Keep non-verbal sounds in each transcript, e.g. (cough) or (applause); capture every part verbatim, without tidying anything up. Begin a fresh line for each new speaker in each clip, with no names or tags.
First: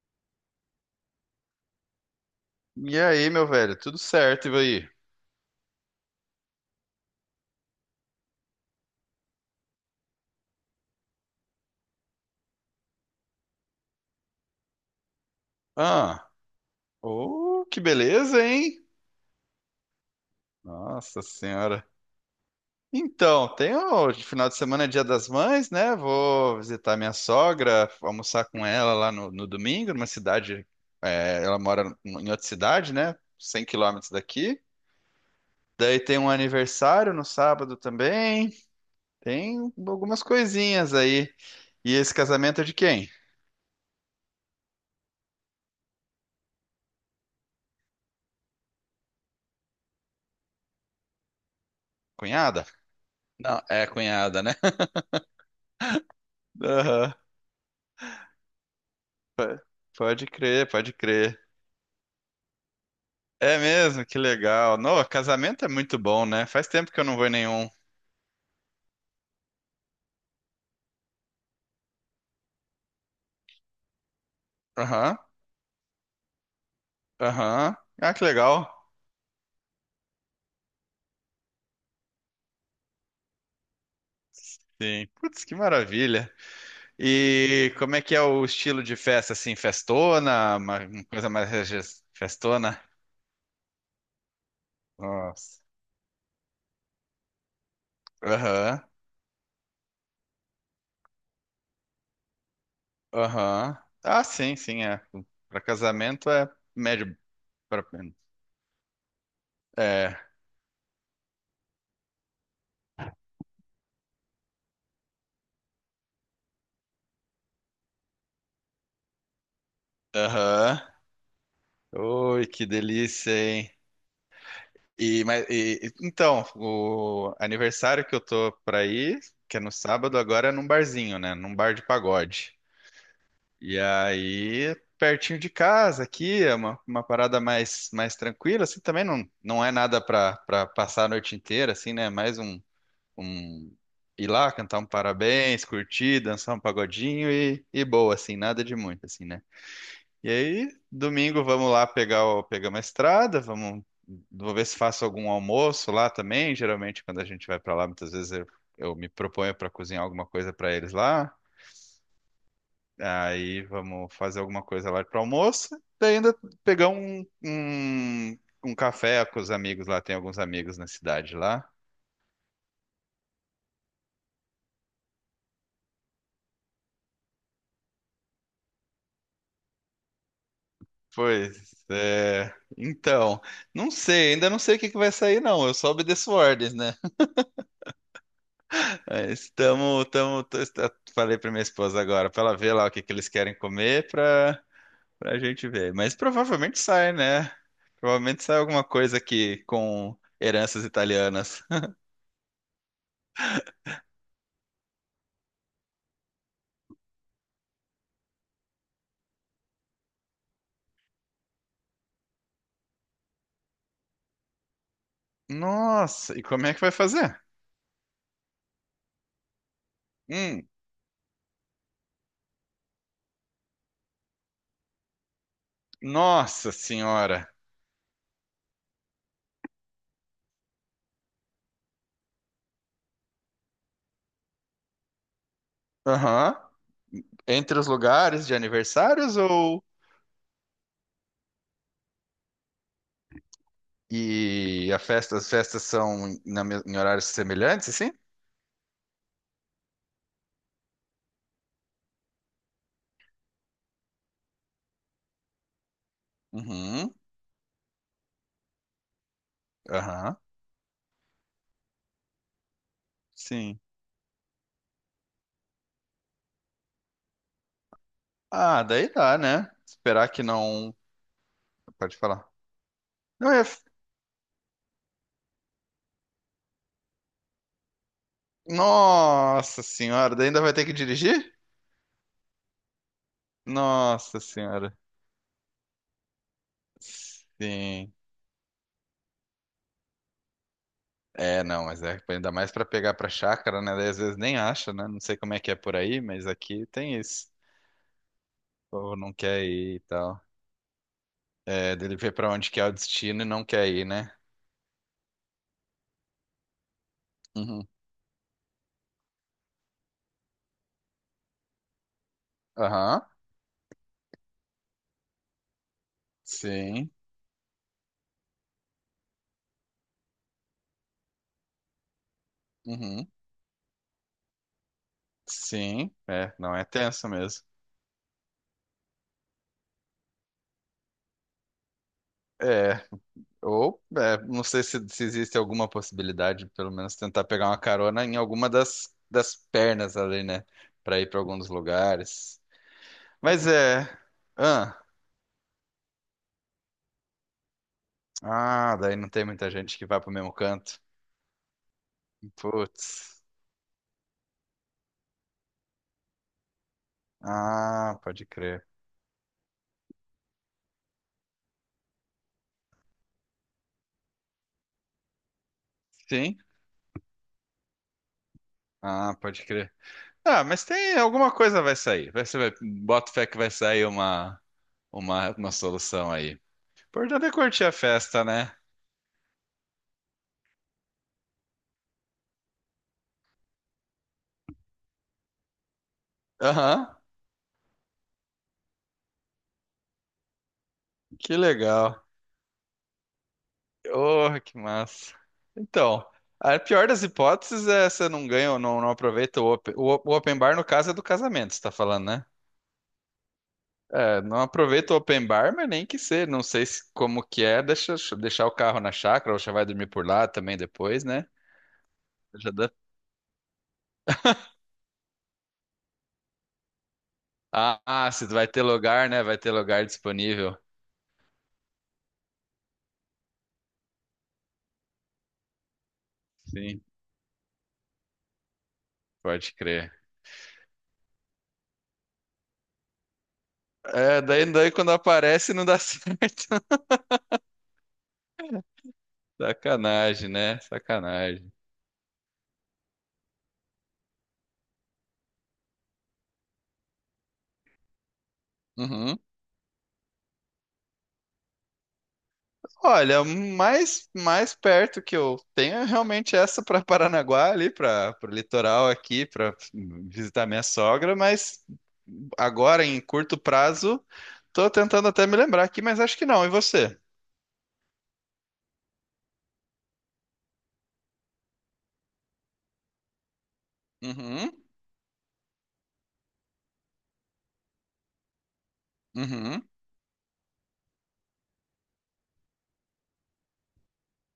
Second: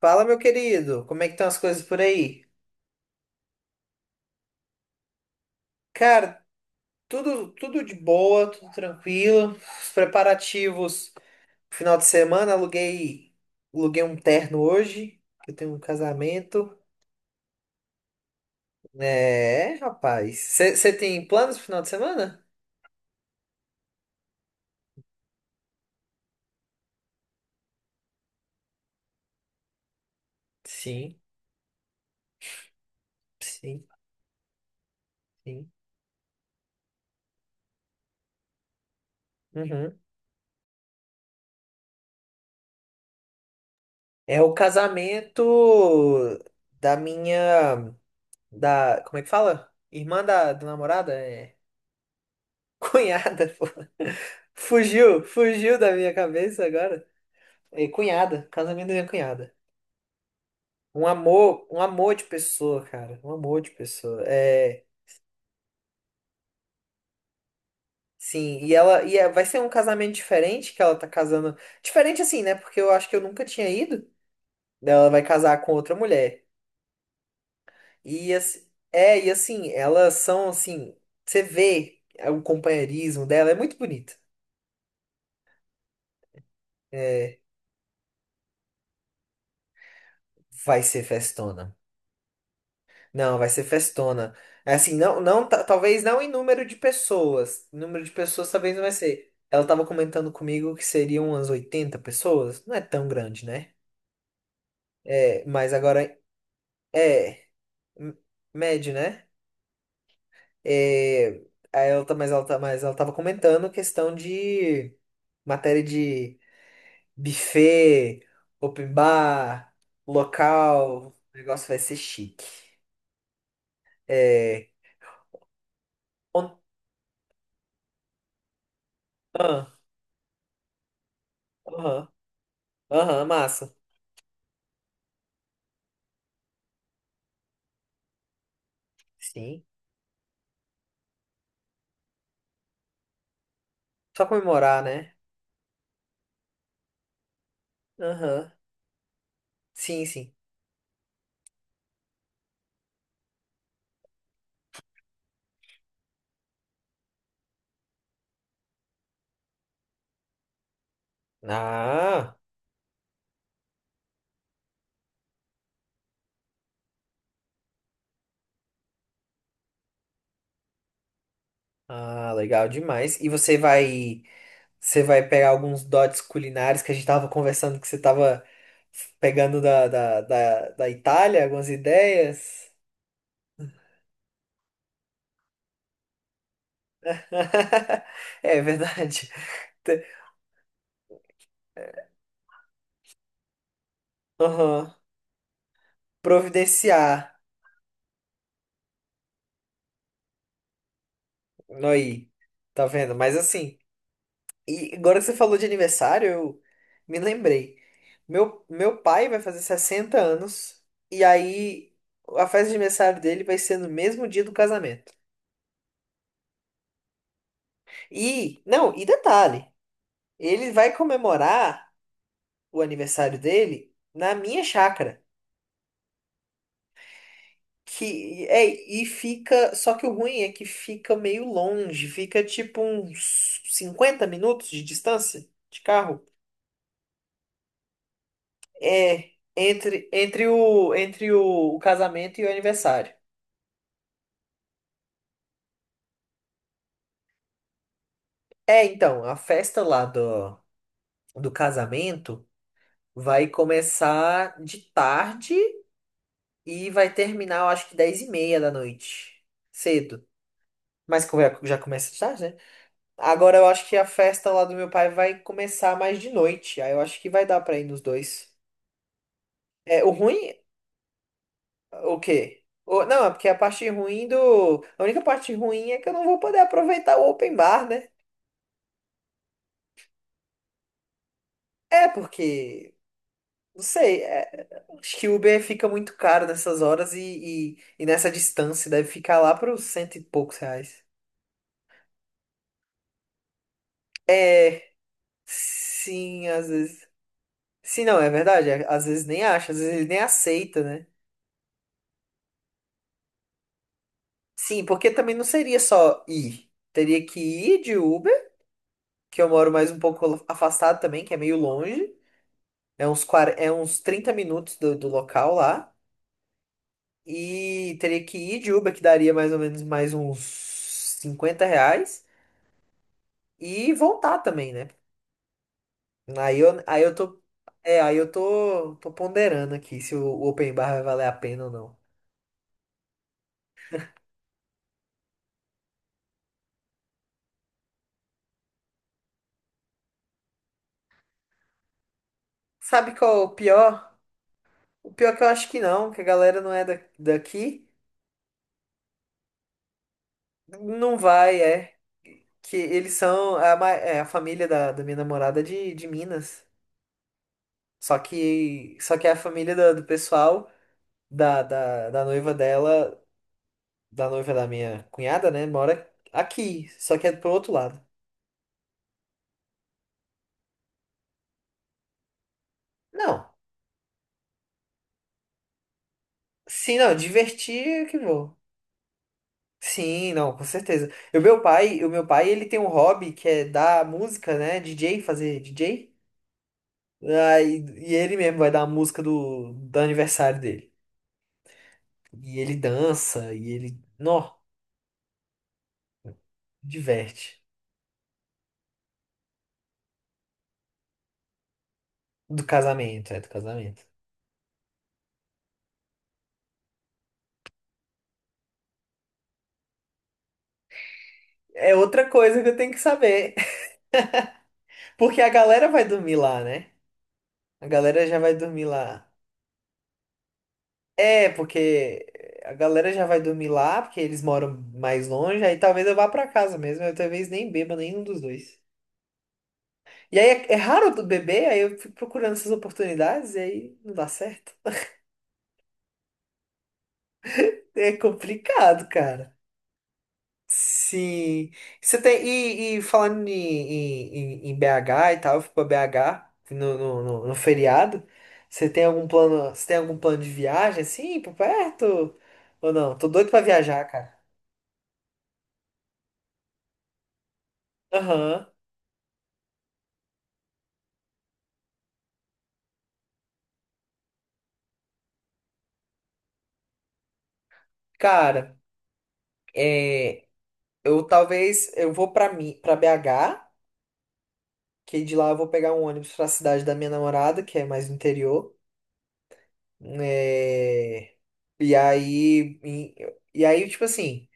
Fala, meu querido, como é que estão as coisas por aí?
E aí, meu velho, tudo certo, e aí?
Cara, tudo tudo de boa, tudo tranquilo. Os preparativos, final de semana, aluguei aluguei um terno hoje, que eu tenho um
Ah,
casamento.
oh, que beleza, hein?
É, rapaz. Você
Nossa
tem planos pro final
Senhora.
de semana?
Então, tem o final de semana é Dia das Mães, né? Vou visitar minha sogra, almoçar com ela lá no, no domingo, numa cidade.
Sim,
É, ela mora em outra cidade, né? Cem
sim,
quilômetros daqui.
sim.
Daí tem um aniversário no sábado também. Tem
Uhum.
algumas coisinhas aí. E esse casamento é de quem?
É o casamento da minha da, como é que fala? Irmã da, da namorada? é.
Cunhada?
Cunhada,
Não,
pô.
é cunhada, né?
Fugiu, fugiu da minha
(laughs)
cabeça agora.
Aham.
E cunhada, casamento da minha cunhada.
P- Pode crer, pode
Um
crer.
amor, um amor de pessoa, cara. Um
É
amor de
mesmo, que
pessoa.
legal.
É,
No casamento é muito bom, né? Faz tempo que eu não vou em nenhum.
sim, e ela e é- vai ser um casamento diferente que ela tá casando. Diferente assim, né? Porque eu acho que eu nunca tinha ido. Ela
Aham,
vai casar com outra mulher.
aham. Ah, que
E assim,
legal.
é, e assim, elas são assim, você vê é, o companheirismo dela, é muito bonito.
Sim. Putz, que maravilha.
É,
E como é que é o estilo de festa, assim? Festona? Uma
vai ser
uma coisa mais
festona.
rege- festona?
Não, vai ser festona. É Assim, não, não, ta-
Nossa.
talvez não em número de pessoas. Número de pessoas talvez
Aham,
não vai ser. Ela tava comentando comigo que seriam umas oitenta pessoas. Não é tão grande, né?
aham. Ah, sim, sim, é.
É,
Para
mas agora
casamento é médio.
é
pra-
m- médio, né?
É.
É, aí ela tá, mas ela tá, mas ela tava comentando questão de matéria de buffet, open bar,
Aham.
local. O negócio vai ser chique.
Oi, que delícia, hein?
É,
E, mas, e- e- então,
on-
o aniversário que eu tô pra ir, que é
ah,
no sábado, agora é num barzinho, né? Num bar de
aham,
pagode.
aham, massa.
E aí, pertinho de casa aqui, é uma, uma parada mais, mais tranquila, assim, também não,
Sim.
não é nada pra, pra passar a noite inteira, assim, né? Mais um, um
Só
ir lá, cantar
comemorar,
um
né?
parabéns, curtir, dançar um pagodinho e, e boa, assim,
Aham.
nada de muito, assim, né?
Sim,
E
sim.
aí, domingo vamos lá pegar, o, pegar uma estrada, vamos, vou ver se faço algum almoço lá também. Geralmente, quando a gente vai para lá, muitas vezes eu, eu me proponho para cozinhar alguma coisa para eles lá.
Ah,
Aí vamos fazer alguma coisa lá para almoço. Daí ainda pegar um, um, um café com os amigos lá. Tem alguns amigos na cidade lá.
ah, legal demais. E você vai, você vai pegar alguns dotes culinários que a gente tava conversando que você tava pegando da, da, da, da Itália, algumas
Pois é.
ideias.
Então, não sei, ainda não sei o que que vai sair, não. Eu só obedeço ordens, né?
(laughs) É verdade.
É,
Te-
Estamos, estamos, falei para minha esposa agora, para ela ver lá o que que eles querem comer para
Aham.
para a gente ver. Mas provavelmente sai,
Providenciar.
né? Provavelmente sai alguma coisa aqui com heranças italianas.
Aí. Tá vendo? Mas assim. E agora que você falou de aniversário, eu me lembrei. Meu, meu pai vai fazer sessenta anos, e aí a festa de aniversário dele vai ser no mesmo dia do casamento.
Nossa, e como é que vai fazer?
E, não, e detalhe,
Hum.
ele vai comemorar o aniversário dele na minha chácara.
Nossa senhora.
Que é, e fica, só que o ruim é que fica meio longe, fica tipo uns cinquenta minutos de distância de carro.
Aham. Entre os lugares de
É,
aniversários ou
entre, entre o, entre o o casamento e o aniversário.
e a festa, as festas são na mes- em horários semelhantes, assim?
É, então, a festa lá do, do casamento vai começar de tarde e vai
Uhum.
terminar, eu acho que dez e meia da noite. Cedo.
Aham.
Mas como já já começa de tarde, né? Agora eu
Sim.
acho que a festa lá do meu pai vai começar mais de noite. Aí eu acho que vai dar pra ir nos dois.
Ah, daí dá, né?
É, o
Esperar
ruim,
que não. Pode
o
falar.
quê? O- não, é porque
Não
a
é.
parte ruim do. A única parte ruim é que eu não vou poder aproveitar o open bar, né?
Nossa senhora, daí ainda vai ter que dirigir?
É, porque não sei,
Nossa
é,
senhora.
acho que Uber fica muito caro nessas horas e, e, e
Sim.
nessa distância deve ficar lá para os cento e poucos reais.
É, não, mas é ainda mais pra pegar pra chácara, né? Daí às vezes nem
É,
acha, né? Não sei como é que é por aí,
sim,
mas
às
aqui
vezes.
tem isso.
Sim, não, é verdade. é,
O
Às
povo
vezes
não
nem
quer
acha, às vezes
ir e
ele nem
tal.
aceita, né?
É, dele ver pra onde que é o destino e não quer ir, né?
Sim, porque também não seria só ir. Teria que ir
Uhum.
de Uber, que eu moro mais um pouco afastado também, que é meio longe. É
Aham.
uns, quarenta é uns trinta minutos do, do local lá.
Sim.
E teria que ir de Uber, que daria mais ou menos mais uns cinquenta reais.
Uhum.
E voltar também, né?
Sim. É,
Aí
não
eu,
é
aí eu
tenso
tô.
mesmo.
É, aí eu tô, tô ponderando aqui se o, o open bar vai valer a pena ou não.
É. Ou, é, não sei se, se existe alguma possibilidade, pelo menos tentar pegar uma carona em alguma das, das pernas ali, né? Pra ir pra algum dos lugares.
Sabe qual é o
Mas é.
pior?
Ah,
O pior é que eu acho que não, que a galera não é da, daqui.
ah, daí não tem muita gente que vai pro mesmo canto.
Não vai, é. Que eles
Putz.
são a, ma- é, a família da, da minha namorada é de, de Minas. Só
Ah, pode crer.
que, só que é a família do, do pessoal da, da, da noiva dela, da noiva da minha cunhada, né? Mora
Sim?
aqui. Só que é pro outro lado.
Ah, pode crer. Ah, mas tem alguma coisa vai sair. Vai ser, vai- bota
Não.
fé que vai sair uma, uma, uma solução aí. O
Sim, não,
importante é curtir
divertir
a
é que
festa,
vou.
né?
Sim, não, com certeza. E o meu pai, o meu pai, ele tem um hobby que é dar música, né? D J, fazer D J.
Aham,
Ah, e, e ele mesmo vai dar a música do, do aniversário dele.
que legal.
E ele dança, e ele,
Oh,
nó,
que massa. Então, a pior das
diverte.
hipóteses é você não ganha ou não, não aproveita o open, o, o open bar, no caso, é do casamento, você tá falando, né?
Do casamento, é do casamento.
É, não aproveita o open bar, mas nem que ser. Não sei se, como que é, deixa, deixar o carro na chácara, ou já vai dormir por lá também depois, né?
É outra coisa que
Já
eu
dá-
tenho que saber, (laughs) porque a galera vai dormir lá, né? A
Ah,
galera
ah,
já
se
vai
vai ter
dormir
lugar,
lá.
né? Vai ter lugar disponível.
É, porque a galera já vai dormir lá, porque eles moram mais longe, aí talvez eu vá pra casa
Sim,
mesmo, eu talvez nem beba nenhum dos dois.
pode crer.
E aí é, é raro do bebê, aí eu fico procurando essas oportunidades e aí não dá
É, daí,
certo.
daí
(laughs)
quando aparece não dá (laughs) certo.
É complicado, cara.
Sacanagem, né?
Sim.
Sacanagem.
Você tem, e, e falando em, em, em em B H e tal, eu fui pra B H no, no, no, no feriado. Você tem algum
Uhum.
plano, você tem algum plano de viagem assim, por perto? Ou não? Tô
Olha,
doido pra viajar,
mais,
cara.
mais perto que eu tenho é realmente essa para Paranaguá, ali para o
Aham.
litoral aqui, para visitar minha sogra, mas agora em curto prazo, tô tentando até me lembrar aqui, mas acho que não. E você?
Cara, é, eu talvez eu vou pra mim, para B H,
Uhum,
que de lá eu vou pegar um ônibus pra cidade da minha namorada, que é mais no interior.
uhum,
É, E aí, em- e aí, tipo assim,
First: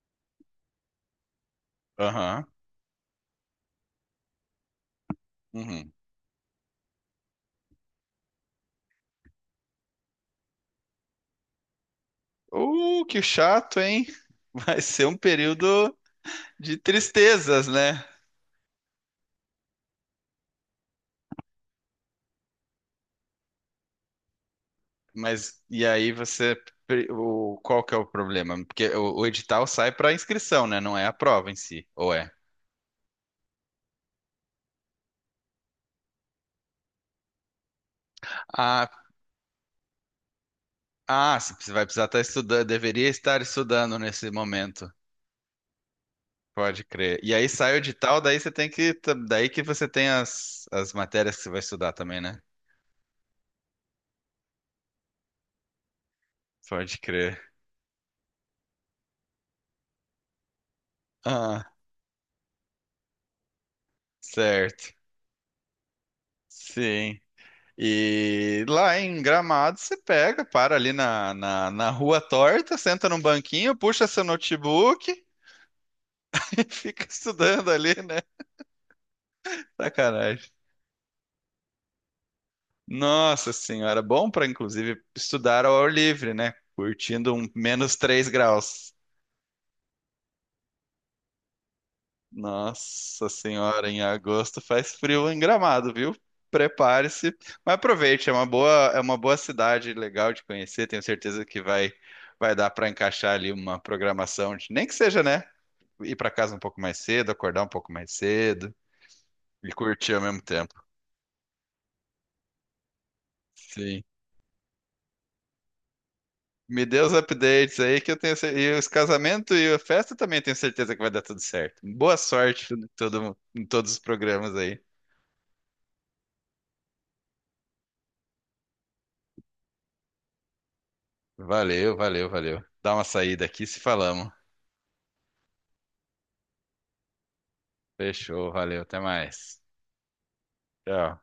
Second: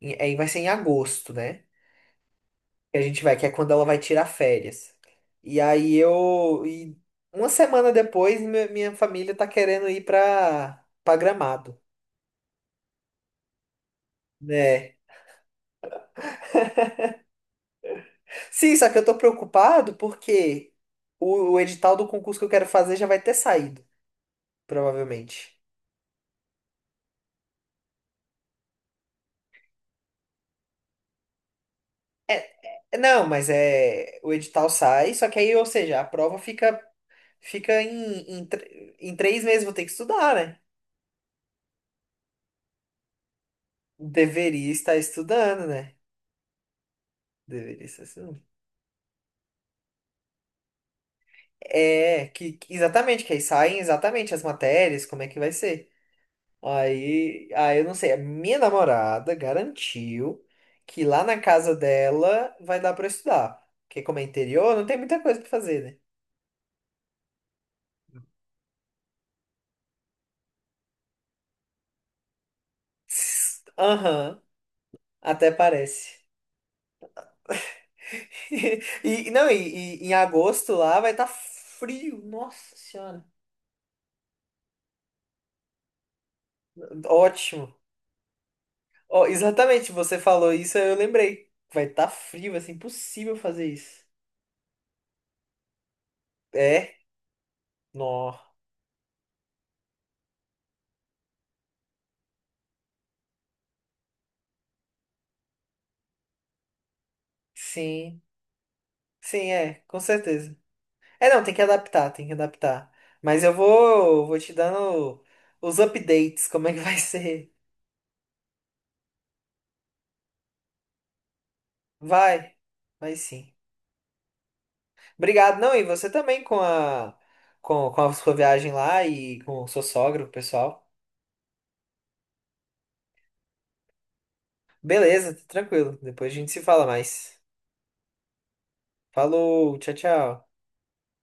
em- aí vai ser em agosto, né?
aham,
Que a gente vai, que é quando ela vai tirar férias. E
uhum.
aí eu, e uma semana depois, mi- minha família tá querendo ir pra, pra Gramado,
Uh, que chato, hein? (laughs) Vai
né?
ser um período de tristezas, né?
Sim, só que eu tô preocupado porque o, o edital do concurso que eu quero fazer já vai ter saído, provavelmente.
Mas e aí você, o, qual que é o problema? Porque o, o edital sai para inscrição, né? Não é a prova em si, ou é?
É, é- não, mas é, o edital sai, só que aí, ou seja, a prova fica Fica em, em,
Ah,
tre- em três meses vou ter que estudar, né?
ah, você vai precisar estar estudando, deveria estar estudando nesse
Deveria
momento.
estar estudando, né?
Pode crer. E aí sai o
Deveria estar
edital,
estudando.
daí você tem que, daí que você tem as, as matérias que você vai estudar também,
É,
né?
que, que- exatamente, que aí saem exatamente as matérias, como é que vai ser.
Pode crer.
Aí, aí eu não sei, a minha namorada garantiu que lá na
Ah,
casa dela vai dar pra estudar. Porque como é interior, não
certo.
tem muita coisa pra fazer, né? (laughs)
Sim. E lá em Gramado você pega, para ali na, na, na rua torta, senta num
Tss,
banquinho, puxa seu
aham,
notebook (laughs)
até parece.
e fica estudando ali, né?
(laughs) E e não, e, e em
Sacanagem.
agosto lá vai estar frio, nossa senhora.
Nossa senhora, bom para inclusive estudar ao ar livre, né? Curtindo um
Ótimo.
menos três graus.
Ó, exatamente, você falou isso, aí eu lembrei. Vai estar frio, vai ser
Nossa
impossível fazer
senhora, em
isso.
agosto faz frio em Gramado, viu?
É?
Prepare-se, mas aproveite, é
Nó.
uma boa, é uma boa cidade legal de conhecer, tenho certeza que vai vai dar para encaixar ali uma programação, de- nem que seja, né? Ir para casa um pouco mais cedo, acordar um pouco mais
Sim,
cedo
sim,
e
é, com
curtir ao mesmo
certeza.
tempo.
É, não, tem que adaptar, tem que adaptar. Mas eu
Sim.
vou, vou te dando os updates, como é que
Me
vai (laughs)
dê os
ser.
updates aí que eu tenho cer- e os casamentos e a festa também tenho certeza que vai dar tudo certo. Boa
Vai,
sorte em
vai
todo,
sim.
em todos os programas aí.
Obrigado, não, e você também com a, com, com a sua viagem lá e com o seu sogro, pessoal.
Valeu, valeu, valeu. Dá uma saída aqui se falamos.
Beleza, tranquilo. Depois a gente se fala mais.
Fechou, valeu, até mais.
Falou, tchau, tchau.
Tchau.